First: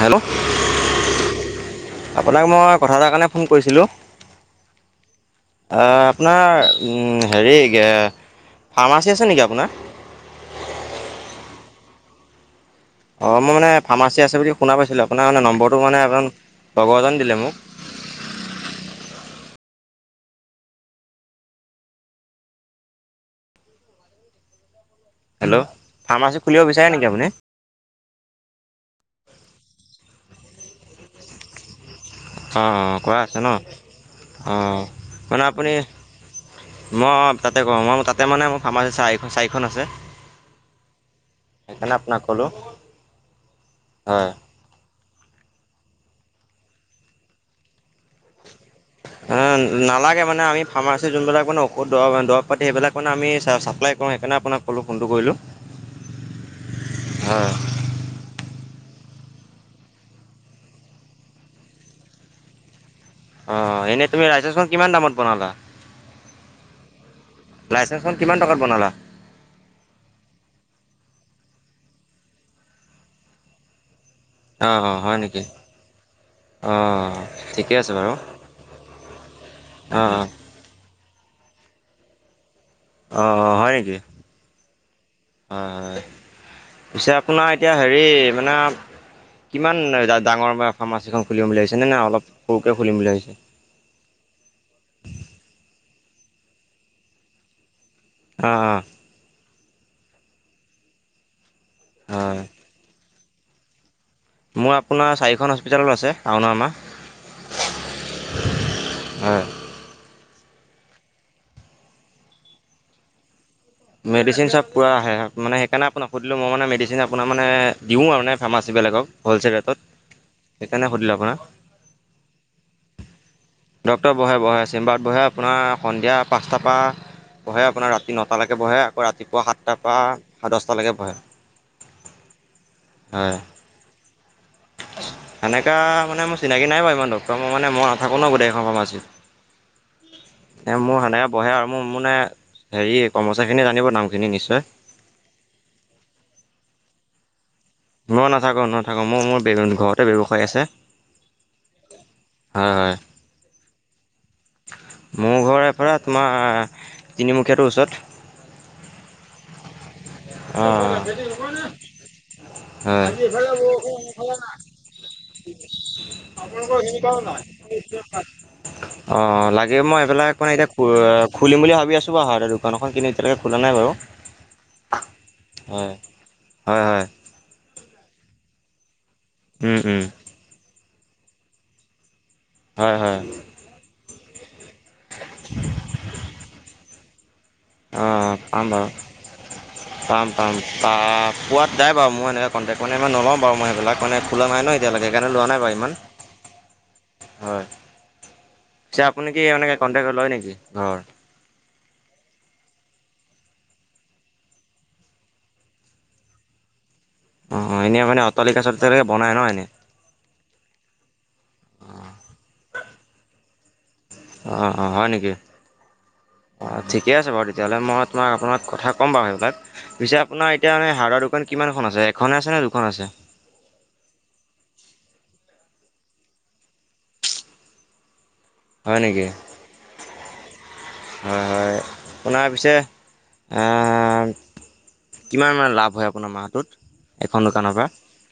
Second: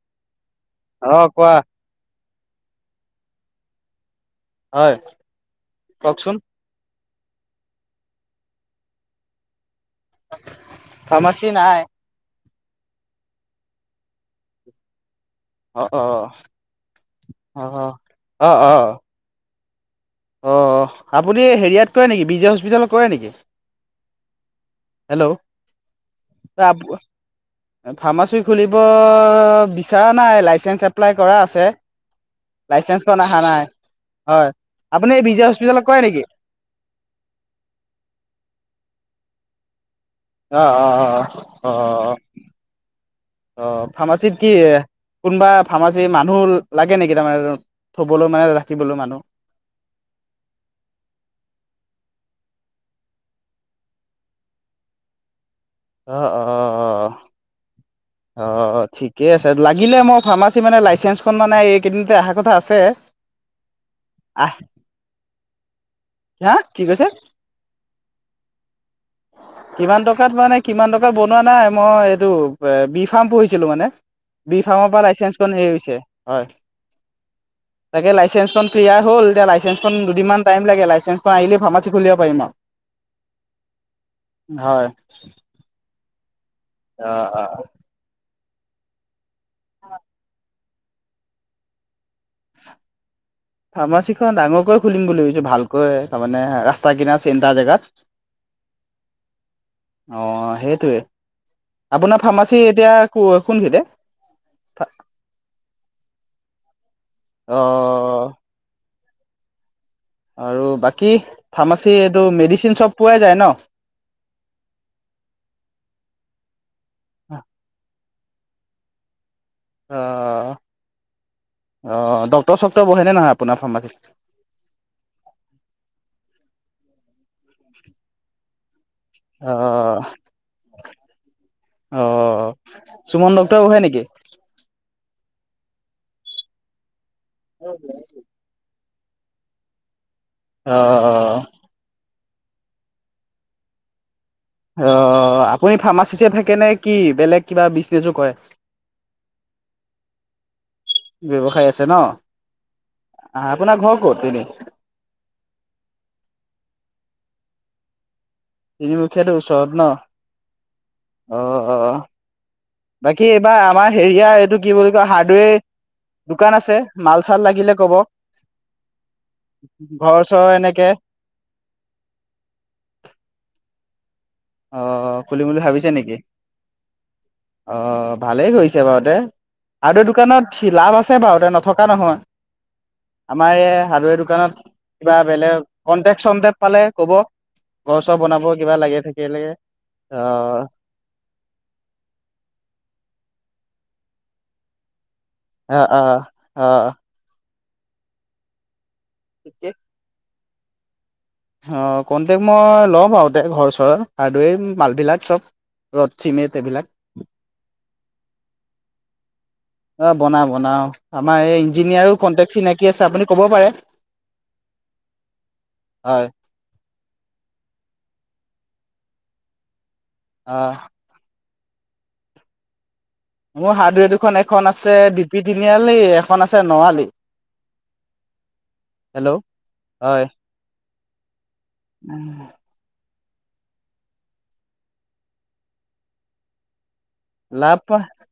Hello অ কোৱা আপোনাক মই কথা এটাৰ কাৰণে। ফোন কৰিছিলোঁ হয় আ কওকচোন অপোনাৰ। হেৰি ফাৰ্মাচী আছে নেকি আপোনাৰ? ফাৰ্মাচী নাই। অ মই মানে ফাৰ্মাচী আছে বুলি শুনা পাইছিলোঁ। আপোনাৰ মানে নম্বৰটো অ মানে অ এজন লগৰ এজন দিলে মোক। অ অ অ অ' আপুনি হেৰিয়াত কৰে নেকি বিজে হস্পিটেলত কৰে নেকি? ফাৰ্মাচী হেল্ল' খুলিব বিচাৰে [unintelligible] নেকি আপুনি ফাৰ্মাচী। খুলিব বিচৰা নাই লাইচেন্স এপ্লাই কৰা আছে। অঁ অঁ কৰা লাইচেন্সখন অহা আছে ন নাই হয়, অঁ আপুনি এই মানে বিজে আপুনি হস্পিতেলত কৰে নেকি? মই অ' তাতে কৰো মই তাতে মানে মোৰ ফাৰ্মাচি চাৰি চাৰিখন আছে। অ' অ' অ' সেইকাৰণে অ' আপোনাক ক'লোঁ আহ হয় ফাৰ্মাচীত কি? কোনোবা ফাৰ্মাচী মানুহ লাগে নেকি তাৰমানে থবলৈ মানে, ৰাখিবলৈ মানুহ এ নালাগে মানে আমি ফাৰ্মাচী যোনবিলাক মানে ঔষধ দ দৰৱ। সবিলাক মানে আমি চাপ্লাই কৰো সেইকাৰণে আপোনাক কলো ফোনটো কৰিলো। অহঅহ-অহ-অহ-অহ-অহ-অহ। ঠিকে আছে লাগিলে মই ফাৰ্মাচী মানে লাইচেঞ্চখন মানে এই কেইদিনতে অহাৰ কথা আছে। অ' এনে তুমি আহ লাইচাচখন কিমান দামত বনালা? হা কি কৈছে লাইচেঞ্চখন কিমান টকাত বনালা কিমান টকাত মানে কিমান টকা, বনোৱা নাই মই এইটো এ বি ফাৰ্ম পঢ়িছিলো মানে, বি অ ফাৰ্মৰ অ পৰা হয় লাইচেন্ঞ্চ নেকি ক হেৰি হৈছে হয়। অ ঠিকে আছে তাকে বাৰু লাইচেন্ঞ্চখন ক্লিয়াৰ হ'ল এতিয়া লাইচেন্খন অ দুদিনমান টাইম লাগে। তেনফাঁৰ আহিল ফাৰ্মচ খুলিব পাৰিম আ', অ-অ হয় নেকি? হয় হয়-হয়, অ পিছে অ আপোনাৰ এতিয়া হেৰি মানে। কিমান ডাঙৰ ফাৰ্মাচীখন খুলিম বুলি ভাবিছেনে নাই অলপ সৰুকৈ খুলিম বুলি ভাবিছে। ফাৰ্মাচীখন ডাঙৰকৈ খুলিম বুলি ভাবিছো ভালকৈ তাৰমানানে ৰাস্তা কিনা চেণ্টাৰ জেগাত। অ-অ, অ সেইটোৱে আপোনাৰ হয় ফাৰ্মাচী এতিয়া ক কোন খিনিতে। মোৰ আপোনাৰ চাৰিখন হস্পিটেলত আছে আৰু আমাৰ, অ' হয়। আৰু বাকী ফাৰ্মাচী এইটো মেডিচিন চব পোৱাই যায় ন। মেডিচিন চব পুৰা আহে মানে সেইকাৰণে আপোনাক সুধিলো মই মানে মেডিচিন আপোনাৰ মানে দিওঁ আৰু মানে। ফাৰ্মাচবিলাকক, অ আপোনাক অ ডক্টৰ চক্টৰ বহে নে নহয় আপোনাৰ। ফাৰ্মাচীত? ডক্টৰ বহে-বহে চিম্বাৰত বহে আপোনাৰ সন্ধিয়া পাঁচটাৰ পৰা বহে আপোনাৰ ৰাতি নটালৈকে। বহে আকৌ ৰাতিপুৱা সাতটাৰ অ' পৰা দহটালৈকে বহে। অ' সুমন ডক্টৰ বহে নেকি? উ [inaudible] সেনেকুৱা মানে চিনাকি নাই বাৰু ইমান ডক্টৰ মই মানে মই নথাকো ন গোটেই ফাৰ্মাছিত। এ মোৰ সেনেকে অ' বহে আৰু মোৰ-মোৰ মানে হেৰি কৰ্মচাৰী খিনিয়ে জানিব দাম। অ' আপুনি ফাৰ্মাচিছে থাকে নে কি বেলেগ কিবা বিজনেছো মই কৰে? নাথাকো নাথাকো মই মোৰ ঘৰতে ব ব্যয়ৱসায় আছে। ব্যৱসায় আছে ন, হয় হয় আপোনাৰ ঘৰ ক'ত? মোৰ ঘৰৰ পৰা তোমাৰ তিনিমুখীয়াটোৰ ওচৰত। তিনিমুখীয়াত ওচৰত ন' অঁ হয় অ-অ, বাকী এইবাৰ আমাৰ হেৰিয়াৰ এইটো কি বুলি কয় হাৰ্ডৱেৰ। দোকান আছে, আপোনালোকৰ এইখিনি কাৰো মাল নাই? চাল লাগিলে ক'ব অ' লাগে মই ঘৰ এইবিলাক চৰ মানে এতিয়া এনেকে খুলিম বুলি ভাবি আছোঁ বা অহ দোকান এখন কিন্তু এতিয়ালৈকে খোল নাই বাৰু। অ' খুলিম বুলি ভাবিছে হয় নেকি হয় হয় অ' ভালেই কৰিছে বাৰু দে। উম উম হাৰ্ডৱেৰ দোকানত সি লাভ আছে বাৰু নথকা নহয় হয় হয় আমাৰ এই হাৰ্ডেৰ দোকান। ত কিবা বেলেগ কনটেক-ছন্তেক পালে কব ঘৰ চৰ বনাব কিবা লাগ থাকি পাম-পাম পা পোৱাত যাই বাৰু মই এনেে কন্টেক্ট মানে মই নলওঁ বাৰু মই। সেইবিলাক মানে খোলা নাই ন এতিয়ালৈকে সেইকাৰণে লোৱা নাই বাৰু অ ইমান অ অ হয়। যে আপুনি কি মানে কণ্টেকত লয় নেকি ঘৰ? অ', কণ্টেক্ট মই লও বাৰু তে ঘৰ চৰৰ, [unintelligible] মালবিলাক চব ৰদ চিমেট এইবিলাক। অ' এনে মানে অটালিকা-চতালিকা বনাই ন এনে। অ' বনাও-বনাও আমাৰ এই ইঞ্জিনিয়াৰো কণ্টেক্ চিনাকি আছে আপুনি ক'ব পাৰে। অ-অ, হয় নেকি হয় অঁ ঠিকে আছে বাৰু তেতিয়াহ'লে মই তোমাক আপোনাক, কথা ক'ম বাৰু সেইবিলাক, পিছে আপোনাৰ অ এতিয়া মানে হাৰ্ডৱেৰ দোকান কিমানখন আছে, এখনে আছে নে দুখন আছে? মোৰ হাৰ্ডৱেৰ দুখন এখন আছে বি পি তিনিআলি এখন আছে নআলি। [inaudible] নেকি হেল্ল', হয়। হয় উম এ, কিমান মান লাভ হয় আপোনাৰ মাহটোত? এখন দোকানৰ লাভ পৰা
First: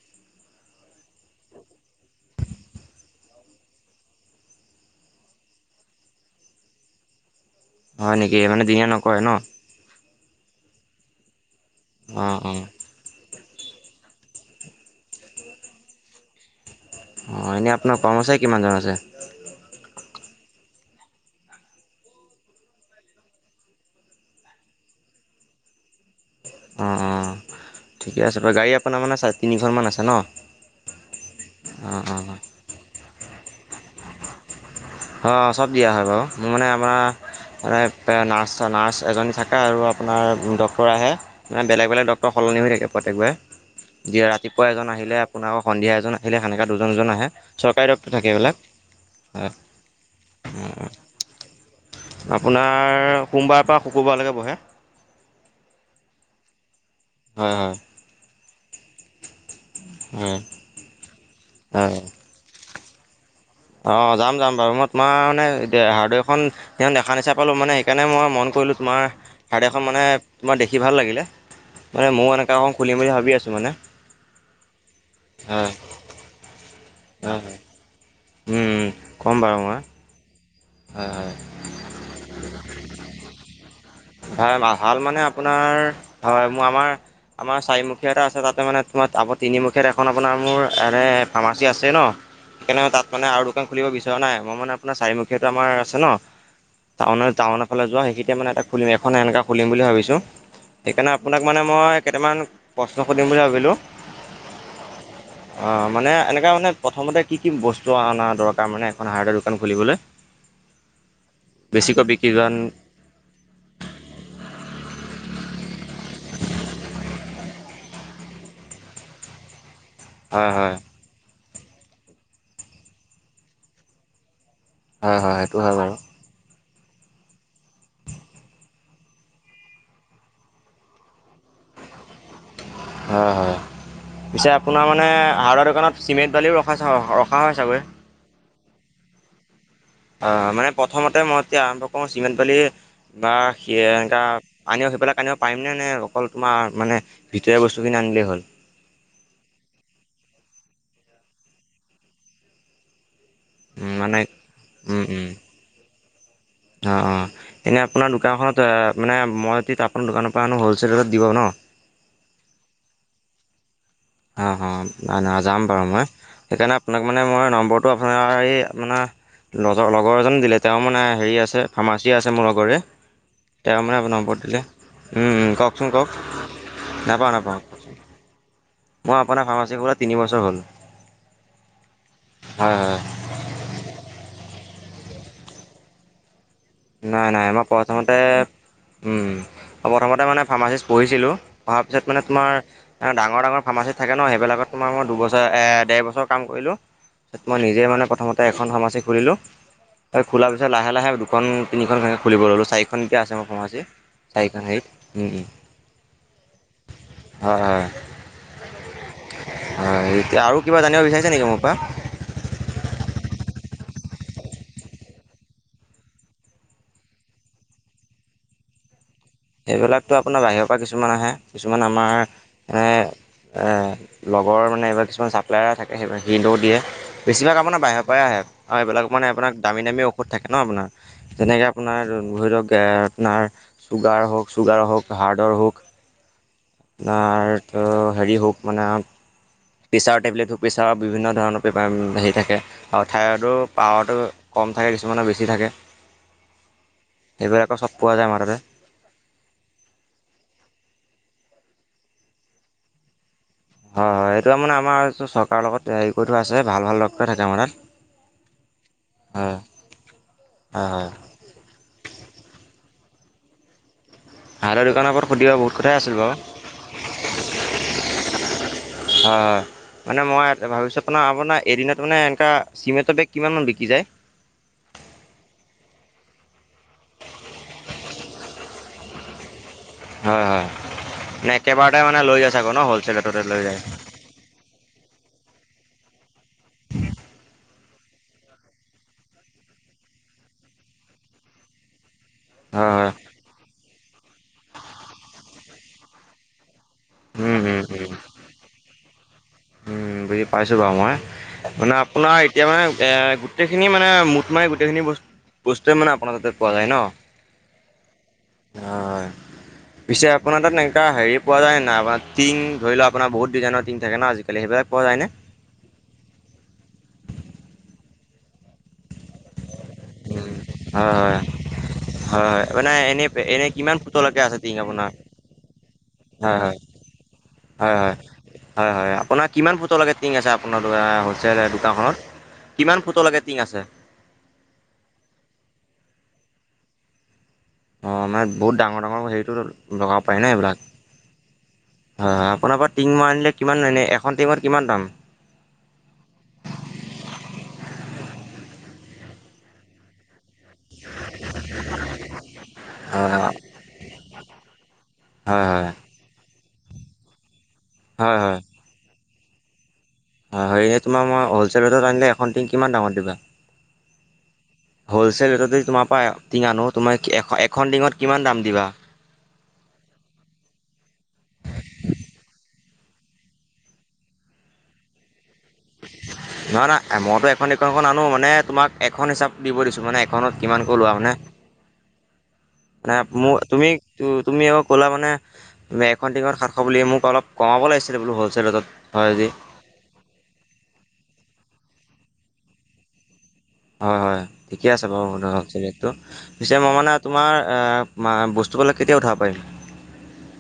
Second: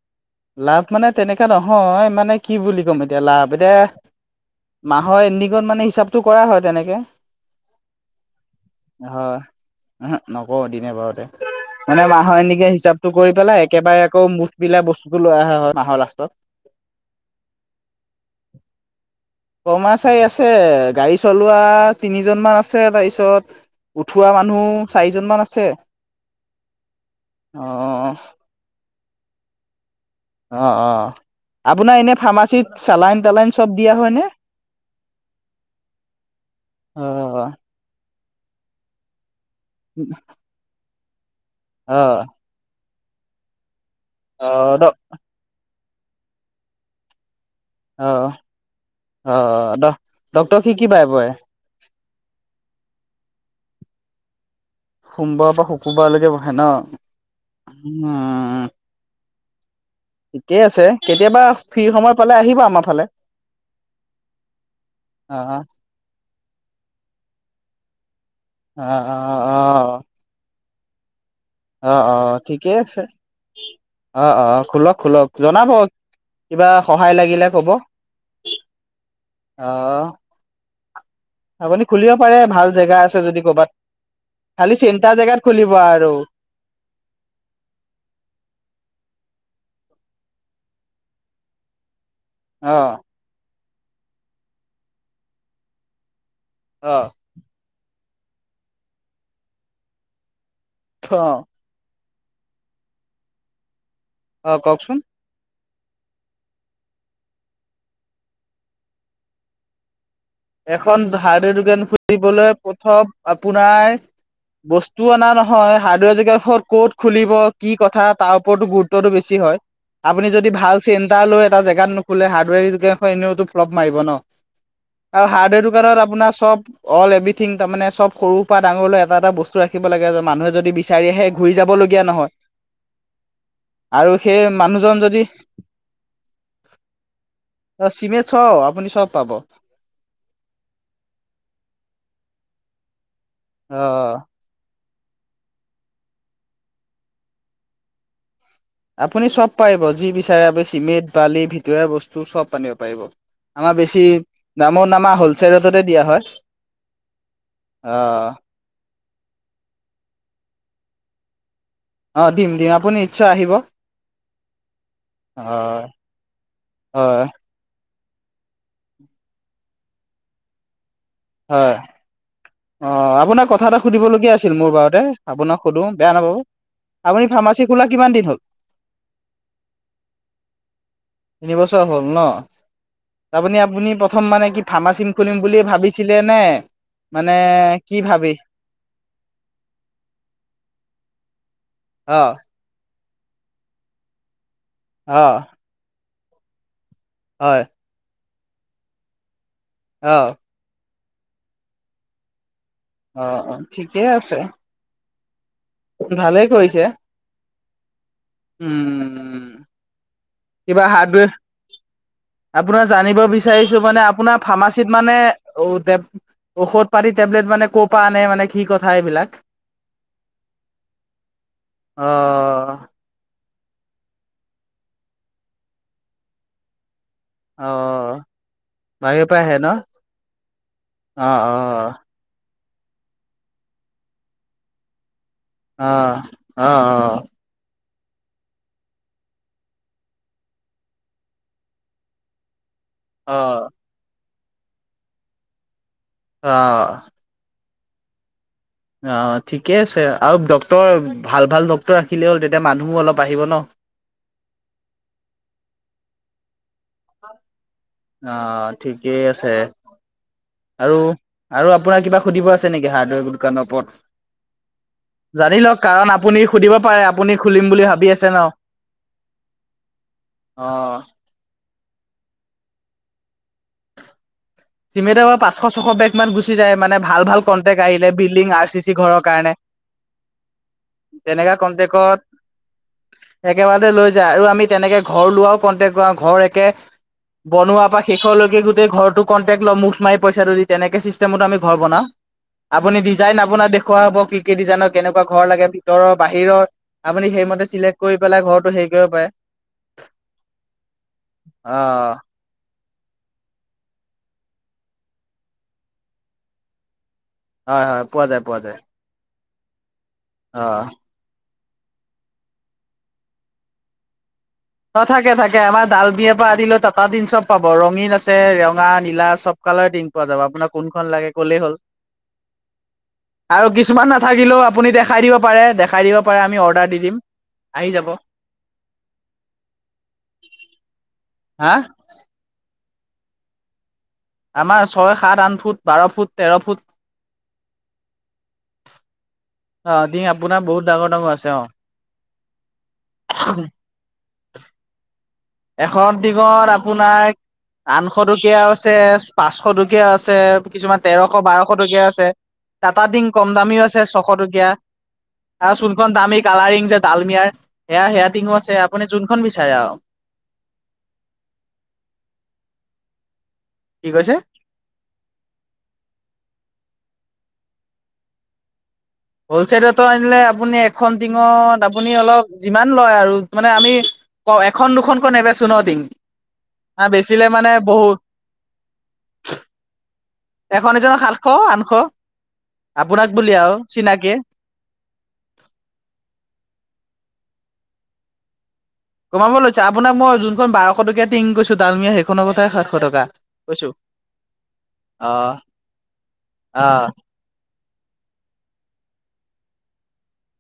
- লাভ মানে তেনেককা নহয় মানে কি বুলি ক'ম এতিয়া লাভ, এতিয়া মাহৰ এণ্ডিঙত মানে হিচাপটো কৰা হয় তেনেকে হয় নেকি, মানে দিনে নকৰে ন? নকৰোঁ দিনে বাৰতে, মানে অঁ মাহৰ অঁ এণ্ডিঙে হিচাপটো কৰি পেলাই একেবাৰে আকৌ মুঠ বিলা বস্তুটো লৈ অহা হয়, মাহৰ লাষ্টত। অ, এনেই আপোনাৰ কাম আছে কিমানজন আছে। কৰ্মাচাৰী আছে, গাড়ী চলোৱা তিনিজনমান আছে, তাৰপিছত উঠোৱা মানুহ চাৰিজন মান আছে। অ', অ ঠিকে আছে বাৰু, গাড়ী আপোনাৰ মানে আ চা তিনিখনমান আছে? ন অ, অ'। আপোনাৰ অঁ এনে অঁ ফাৰ্মাচীত চালাইন তালাইন চব দিয়া হয়নে? অ, চব দিয়া হয় বাৰু মোৰ মানে আপোনাৰ অ মানে নাৰ্ছ নাৰছ এজনী থে আৰু আপোনাৰ ডক্টৰ আহে, মানে বেলেগ অ বেলেগ ডক্টৰ সলনি হৈ থাকে প্ৰত্যেকবাৰে দিয়া অ অ ৰাতিপুৱা দ এজন আহিলে আপোনাৰ আকৌ সন্ধিয়া এজন আহিলে, সেনেকে দুজন দুজন আহে। চৰকাৰী অ দপ্তৰ থাকে এইবিলাক অ হয়। ড ডক্তৰ কি কি উম, বাৰে বাৰে আপোনাৰ সোমবাৰৰ পৰা শুকুৰবাৰলৈকে বহে। সোমবাৰৰ পৰা শুকুৰবাৰলৈকে বহে ন? হয় হয় উম হয় ঠিকেই আছে কেতিয়াবা ফ্ৰী সময় পালে আহিব আমাৰ ফালে অ', যাম, যাম বাৰু। ‌ মই তোমাৰ অ মানে অ হাৰ্ডৱেখন তেওঁ দেখা নিচিনা পালোঁ, মানে সেইকাৰণে মই মন কৰিলো তোমাৰ অ হাৰড এখন মানে তোমাৰ দেখি ভাল লাগিলে। অ- মানে অ ময়ো এনেকুৱা এখন ঠিকেই খুলিম আছে বুলি ভাবি আছোঁ মানে অ- অ খোলক খোলক জনাব। হয় কিবা সহায় হয় লাগিলে হয় কব উম ক'ম বাৰু মই আহ। হয় হয় আপুনি খুলিব পাৰে ভাল জেগা আছে যদি কৰ'বাত। ভাই ভাল মানে আপোনাৰ, আৰু হয়, মোৰ আমাৰ আমাৰ চাৰিমুখীয়া এটা আছে তাতে মানে তোমাৰ টাবত তিনিমুখীয়াত এখন আপোনাৰ মোৰ এনে ফাৰ্মাচী আছে ন অ সেইকাৰণে তাত মানে আৰু দোকান খুলিব বিচৰা নাই মই মানে আপোনাৰ চাৰিমুখীয়াটো আমাৰ আছে ন অ টাউ টাউনৰ ফালে যোৱা সেইখিন এতিয়া মানে এটা খুলিম এখন সনেকুৱা খুলিম বুলি ভাবিছো সেইকাৰণে অ আপোনাক মানে মই কেইটামান প্ৰশ্ন সুধিম বুলি ভাবিলো। অহ কওকচোন অ মানে এনেকা মানে প্ৰথমতে কি কি বস্তু অনা দৰকাৰ মানে এখন হাৰ্ডৱেৰ দোকান খুলিবলৈ এখন হাৰ্ডৱেৰ দোকান বেছিকৈ বিক্ৰী যোৱা খুুলিবলৈ প্ৰথম আপোনাৰ বস্তুও অনা নহয় হাৰ্ডৱেৰ জোগ ক'ত খুলিব কি কথা তাৰ ওপৰতো গুৰুত্বটো বেছি হয় আপুনি হয় যদি হয় ভাল চেণ্টাৰ লৈ এটা জেগাত নুখোলে হাৰ্ডৱেৰ এনেওো ফ্লপ মাৰিব ন। হয় আৰু হয় সেইটো হাৰ্ডৱেৰটো হয় বাৰু দোকানত আপোনাৰ চব অল এভ্ৰিথিং তাৰমানে চব সৰুৰ পৰা ডাঙৰ এটা এটা বস্তু ৰাখিব লাগে যে মানুহে যদি বিচাৰি আহে ঘূৰি যাবলগীয়া নহয় হয় হয় আৰু সেই পিছে আপোনাৰ মানুহজন মানে যদি হাহৰ দোকানত চিমেণ্ট বালিও ৰখা - ৰখা হয় চাগৈ। চিমেণ্ট চব আপুনি চব পাব। আ মানে প্ৰথমতে মই এতিয়া আৰম্ভ কৰো চিমেণ্ট বেলি বা সে এনেকা আন [unintelligible] বিলাক আনিব পাৰিম নে নোৱাৰি অকল তোমাৰ মানে ভিতৰীয়া বস্তুখিনি আনিলেই হ'ল আপুনি চব পাৰিব যি বিচাৰে চিমেণ্ট বালি ভিতৰুৱ বস্তু চব আানিব পাৰিব আমাৰ বেছি দামো দামা মানে হলছেল ৰেটতে দিয়া হয় অ অ এনে আপোনাৰ অ'। দোকানখনত অ মানে মই তেতিয়া আপোনাৰ দোকানৰ পৰা আনো হ'লচলেলত দিব ন'। অ' দিম দিম আপুনি নিশ্চয় আহিব। অ' নাই নহয় যাম বাৰু মই সেইকাৰণে আপোনাক মানে হয় মই নম্বৰটো। আপোনাৰ মানে লগৰ এজন দিলে, তেওঁ মানে হেৰি আছে হয় ফাৰ্মাচী আছে মোৰ লগৰে অ' আপোনাক কথা এটা তেওঁ মানে সুধিবলগীয়া নম্বৰ আছিল। দিলে মোৰ বাৰতে উম উম আপোনাক সুধো কওকচোন কওক বেয়া নাপাবো। আপুনি নাপাওঁ নাপাওঁ ফাৰ্মাচী খোলা কিমান দিন হ'ল। মই আপোনাৰ ফাৰ্মাচীৰ কৰা তিনি বছৰ হ'ল। তিনিবছৰ হ'ল ন, হয় হয় তাৰপনি আপুনি প্ৰথম মানে কি ফাৰ্মাচিম খুলিম বুলি ভাবিছিলে নে? নাই মানে নাই মই কি প্ৰথমতে, ভাবি প্ৰথমতে মানে ফাৰ্মাচিষ্ট পঢ়িছিলো। অহাৰ পিছত মানে অ তোমাৰ ডাঙৰ, ডাঙৰ ফাৰ্মাচী থাকে ন' সেইবিলাকত তোমাৰ মই অ দুবছৰ, এ ডেৰ বছৰ। কাম কৰিলো তাৰছত মই হয় নিজে মানে প্ৰথমতে এখন ফাৰ্মাচি খুলিলো অ আৰু খোলাৰ পিছত লাহে লাহে দুখন তিনিখনৈ খুলিব ল'লোঁ চাৰিখন এতিয়া অ আছে মোৰ অ ফাৰ্মাচি চাৰিখন হেৰিত। ভালে কৰিছে হয় হয় উম'। হয় এতিয়া আৰু কিবা জানিব হাৰ্ডৱেৰ বিচাৰিছে নেকি মোৰ পৰা আপোনাৰ জানিব বিচাৰিছে। যিটো মানে আপোনাৰ ফাৰ্মাচীত মানে ঔষধ পাতি, টেবলেট মানে ক'ৰ পৰা আনে মানে কি কথা এইবিলাক। সেইবিলাকতো আপোনাৰ বাহিৰৰ পৰা কিছুমান আহে কিছুমান আমাৰ মানে অ', এ লগৰ মানে এইবাৰ কিছুমান চাপ্লায়াৰ থাকে, সেই হিদো দিয়ে। বেছিভাগ আপোনাৰ বাহিৰৰ পৰাই অ', আহে আৰু এইবিলাক মানে বাহিৰৰ পৰা আপোনাৰ আহে ন? দামী দামী ঔষধ থাকে ন' আপোনাৰ অ', যেনেকৈ অ', আপোনাৰ ধৰি লওক আপোনাৰ চুগাৰ হওক চুগাৰ হওক হাৰ্ডৰ হওক। অ', আপোনাৰ -অ'। হেৰি হওক মানে প্ৰেছাৰৰ টেবলেটটো, প্ৰেছাৰৰ বিভিন্ন ধৰণৰ প্ৰেপাৰ হেৰি থাকে আৰু অ', থাইৰইডৰ পাৱাৰটো। কম থাকে, কিছুমানৰ বেছি থাকে। অহ। সেইবিলাকো চব পোৱা যায় মাৰোতে অ' ঠিকে আছে আৰু ডক্টৰ ভাল ভাল ড্ক্তৰ ৰাখিলে হ'ল তেতিয়া মানুহো অলপ আহিব ন'। হয়, হয় এইটো আৰু মানে আমাৰটো চৰকাৰৰ লগত হেৰি কৰি থোৱা আছে। ভাল ভাল ডক্টৰ থাকে আমাৰ তাতে। অ' ঠিকেই আছে হয় আৰু হয় আৰু আপোনাৰ কিবা সুধিব আছে নেকি হাৰ্ডৱেৰ দোকানৰ ওপৰত। হাৰ্ডৰ দোকানৰ ওপৰত সুধিব জানি বহুত লওক কথাই কাৰণ আছিল বাৰু আপুনি সুধিব পাৰে, আপুনি খুলিম বুলি ভাবি আছে ন'। হয়-হয় মানে মই ভাবিছো অ', আপোনাৰ আপোনাৰ এদিনত মানে এনেুৱ চিমেণ্টৰ বেগ। কিমানমান বিকি যায়। চিমেটৰ পাঁচশ, ছশ বেগ মান গুচি যায়, মানে ভাল ভাল কণ্টেক্ট আহিলে বিল্ডিং আৰ চি চি ঘৰ কাৰণে। হয়-হয়। তেনেকা কন্টেকত একেবাৰতে লৈ যায় আৰু আমি তেনেকে ঘৰ লোৱাও কন্টেক কৰা। ঘৰ একে বনোৱা পৰা শেষলৈকে গোটেই ঘৰটোক। কণ্টেক্ট ল' মুঠ মাৰি পইচাটো দি তেনেকে চিষ্টেম আমি ঘৰ বনাও। হয় আপুনি হয় ডিজাইন আপোনাৰ দেখুওৱাব হ'ব কি কি ডিজাইনৰ কেনেকুৱা ঘৰ লাগে ভিতৰৰ বাহিৰৰ। আপুনি উম সেইমতে উম চিলেক্ট উম কৰি পেলাই ঘৰতটো হেৰি কৰিব পাৰে। উম, বুজি পাইছো বাৰু মই মানে অ', আপোনাৰ এতিয়া মানে এ গোটেইখিনি মানে মুঠ মাৰি গোটেইখিনি বস্তুৱে মানে আপোনাৰ তাতে পোৱা যায় ন'। হয়-হয়, পোৱা যায়, পোৱা যায়। হয়। পিছে আপোনাৰ তাত অ', একা হেৰি পোৱা যায় নাই আপাৰ টিন ধৰি লোৱা আপাৰ বুত ডিজাইনৰ টিং থাকে ন আজি অ' থাকে থাকে আমাৰ ডাল বিয়াৰ পৰা আদি লৈ টাটা তিন চব পাব। ৰঙীন আছে ৰঙা, নীলা চব কালাৰ টিন পোৱা যাব, আপোনাৰ কোনখন লাগে হয় হয় কলেই হ'ল। হয় হয় মানে এনে এনে আৰু কিমান কিছুমান ফুটলৈকে আছে নাথাকিলেও টিং আপুনি আপোনাৰ? দেখাই দিব পাৰে, দেখাই দিব পাৰে, আমি অৰ্ডাৰ দি দিম। আহি যাব। হয়-হয়-হয়-হয় আপোনাক কিমান ফুটলৈকে টিং আছে আপোনাৰ হ'ল চেল হা দোকানখনত কিমান ফুটৰলৈকে টিং আছে। আমাৰ ছয় সাত আঠ ফুট বাৰ ফুট তেৰ ফুট অ' মানে বহুত ডাঙৰ ডাঙৰ হেৰিটো অ লগাব ডিং পাৰি ন আপোনাৰ বহুত এইবিলাক। ডাঙৰ ডাঙৰ আছে অ হয় হয় আপোনাৰ পৰা টিং মই আনিলে কিমান এনেই এখন টিঙত কিমান দাম? এখন টিংত আপোনাৰ আঠশ টকীয়াও আছে, পাচশ টকীয়াও আছে। কিছুমান তেৰশ বাৰশ টকীয়া আছে, টাটা হয় টিংক হয় কম দামীও আছে ছশ টকীয়া। হয় আহ হয়। শুনখন দামি কালাৰিং যে ডালমিয়াৰ, সেয়া হয় সেয়াটিঙো হয় আছে আপুনি যোনখন বিচাৰে আৰু হয় হয় এনেই তোমাৰ মই হ'লচেল ৰেটত আনিলে এখন কিমান দামত দিবা? কি কৈছে হল'চেল ৰেটতে যদি তোমাৰ পা টিঙ আনো, তোমাৰ এ এখন টিঙত কিমান দাম দিবা? হলচলতো আনিলে আপুনি এখন টিঙত আপুনি অলপ যিমান লয় আৰু মানে আমি এখন দুখনকৈ নেবেছো ন টিং নহয় নহয়, বেচিলে মইতো এখন মানে দুখনকৈ বহু নানো, মানে তোমাক এখন হিচাপ দিব দিছো মানে এখত এখন কিমানকৈ লোৱা এজনৰ মানে সাতশ আঠশ ন আপোনাক ম বুলি আৰু তুমি চিনাকি তুমি আকৌ কলা মানে এখন টিঙত সাতশ বুলি। মোক অলপ কমাব লাগিছিলে বোলো হ'লছেল ৰেটত হয় যদি কমাব লৈছো আপোনাক মই যোনখন বাৰশ টকীয়া টিং কৈছো ডালমিয়া সেইখনৰ কথা সাতশ টকা। কৈছো হয় হয় ঠিকে আছে বাৰু অ হ'লচেল ৰেটটো পিছে অ মই মানে তোমাৰ বস্তুবিলাক কেতিয়া উঠাব পাৰিম?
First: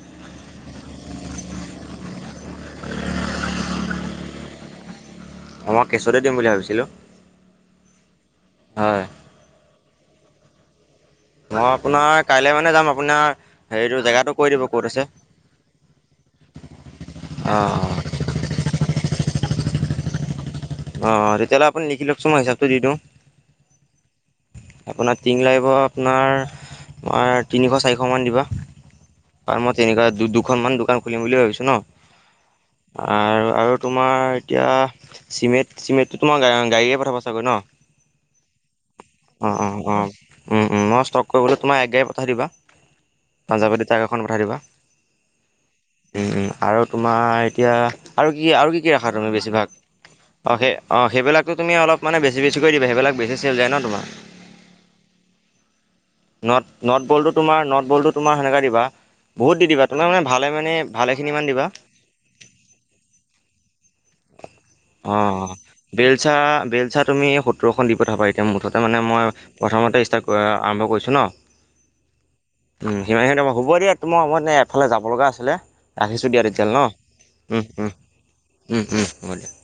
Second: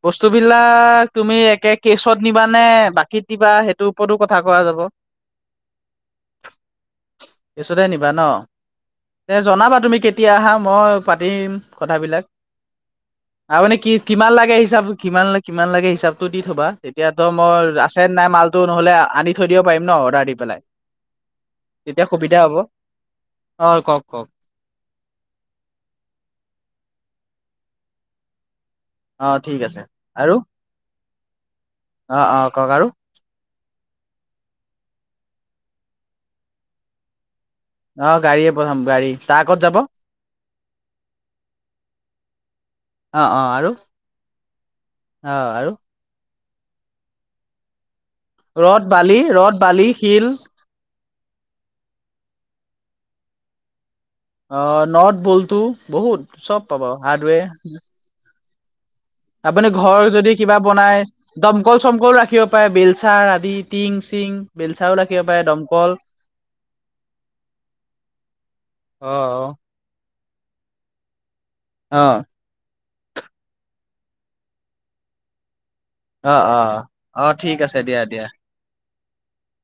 বস্তু বিলাক তুমি একে কেচত নিবা নে বাকীত দিবা সেইটোৰ ওপৰতো কথা কোৱা যাব। ব [unintelligible] অ' মই কেছতে দিম বুলি ভাবিছিলোঁ। কেছতে নিবা ন, হয়। তে জনাবা তুমি কেতিয়া আহা মই পাতিম মই আপোনাৰ কাইলৈ মানে যাম আপোনাৰ তাৰমানে কি হেৰিটো জেগাটো কিমান কৈ লাগে দিব ক'ত হিচাপ আছে কিমান - কিমান লাগে হিচাপতটো দি থবা তেতিয়াতো মই অঁ আছে নাই মাল টো নহ'লে আনি থৈ দিব পাৰিম ন অৰ্ডাৰ দি পেলাই। অ' তেতিয়া হ'লে আপুনি লেখি লোকচোন, সুবিধা মই হ'ব হিচাবটো দি দিওঁ। অ কওক কওক আপোনাৰ টিং লাগিব আপোনাৰ তিনিশ চাৰিশ মান দিবা। অ ঠিক তাৰমানে মই আছে তেনেকুৱা দু আৰু দুখন মান দোকান খুলিম বুলি ভাবিছো ন অ অ কওক আৰু আৰু আৰ‌‌ তোমাৰ এতিয়া চিমেণ্ট চিমেণ্টটো তোমাৰ গাড়ীয়ে পঠাবা ছাগৈ ন? অ', গাড়ীয়ে পঠাম গাড়ী তাৰ অ' আগত যাব অ' অ' উম উ মই ষ্টক কৰিবলৈ তোমাৰ এক গাড়ী পঠাই দিবা। অ' অ' আৰু পাঞ্জাৱতী ট্ৰাক এখন পঠাই দিবা উম - উম আৰু তোমাৰ এতিয়া আৰু কি আৰু কি ৰদ কি ৰাখা বালি তুমি ৰদ বেছিভাগ বালি শিল অ' সেই অ' সেইবিলাক তুমি অলপানে বেছি বেছি কৈ দিবা, সেইবিলাক বেছিকৈ চেল যায় ন তোমাৰ। অ নথ বলটোু বহুত নট চব পাবা নট বলটো হাৰ্ডৱে। তোমাৰ নট বলটো তোমাৰ সেনেকা দিবা বহুত দি আপুনি দিবা তোমাৰ ঘৰ মানে যদি ভালে কিবা মানে বনাই ভালেখিনি মান দিবা দমকল চমকল ৰাখিব পাৰে বেলচাৰ আদি টিং। চিং বেলচাও অ, ৰাখিব পাৰে দমকল বেলচা বেলচা তুমি সত্তৰখন দি পঠাবা এতিয়া মুঠতে মানে মই অ', প্ৰথমতে ষ্টাৰ্ট আৰম্ভ কৰিছো ন। অ', উম সিমানেই, হব দিয়া তোমাৰ মই মানে এফালে যাব লগা আছিলে। আহিছোঁ দিয়া তেতিয়া হ'লে অ', অ', ন ঠিক উম আছে উম দিয়া দিয়া ম উম হ'ব দিয়া। [inaudible]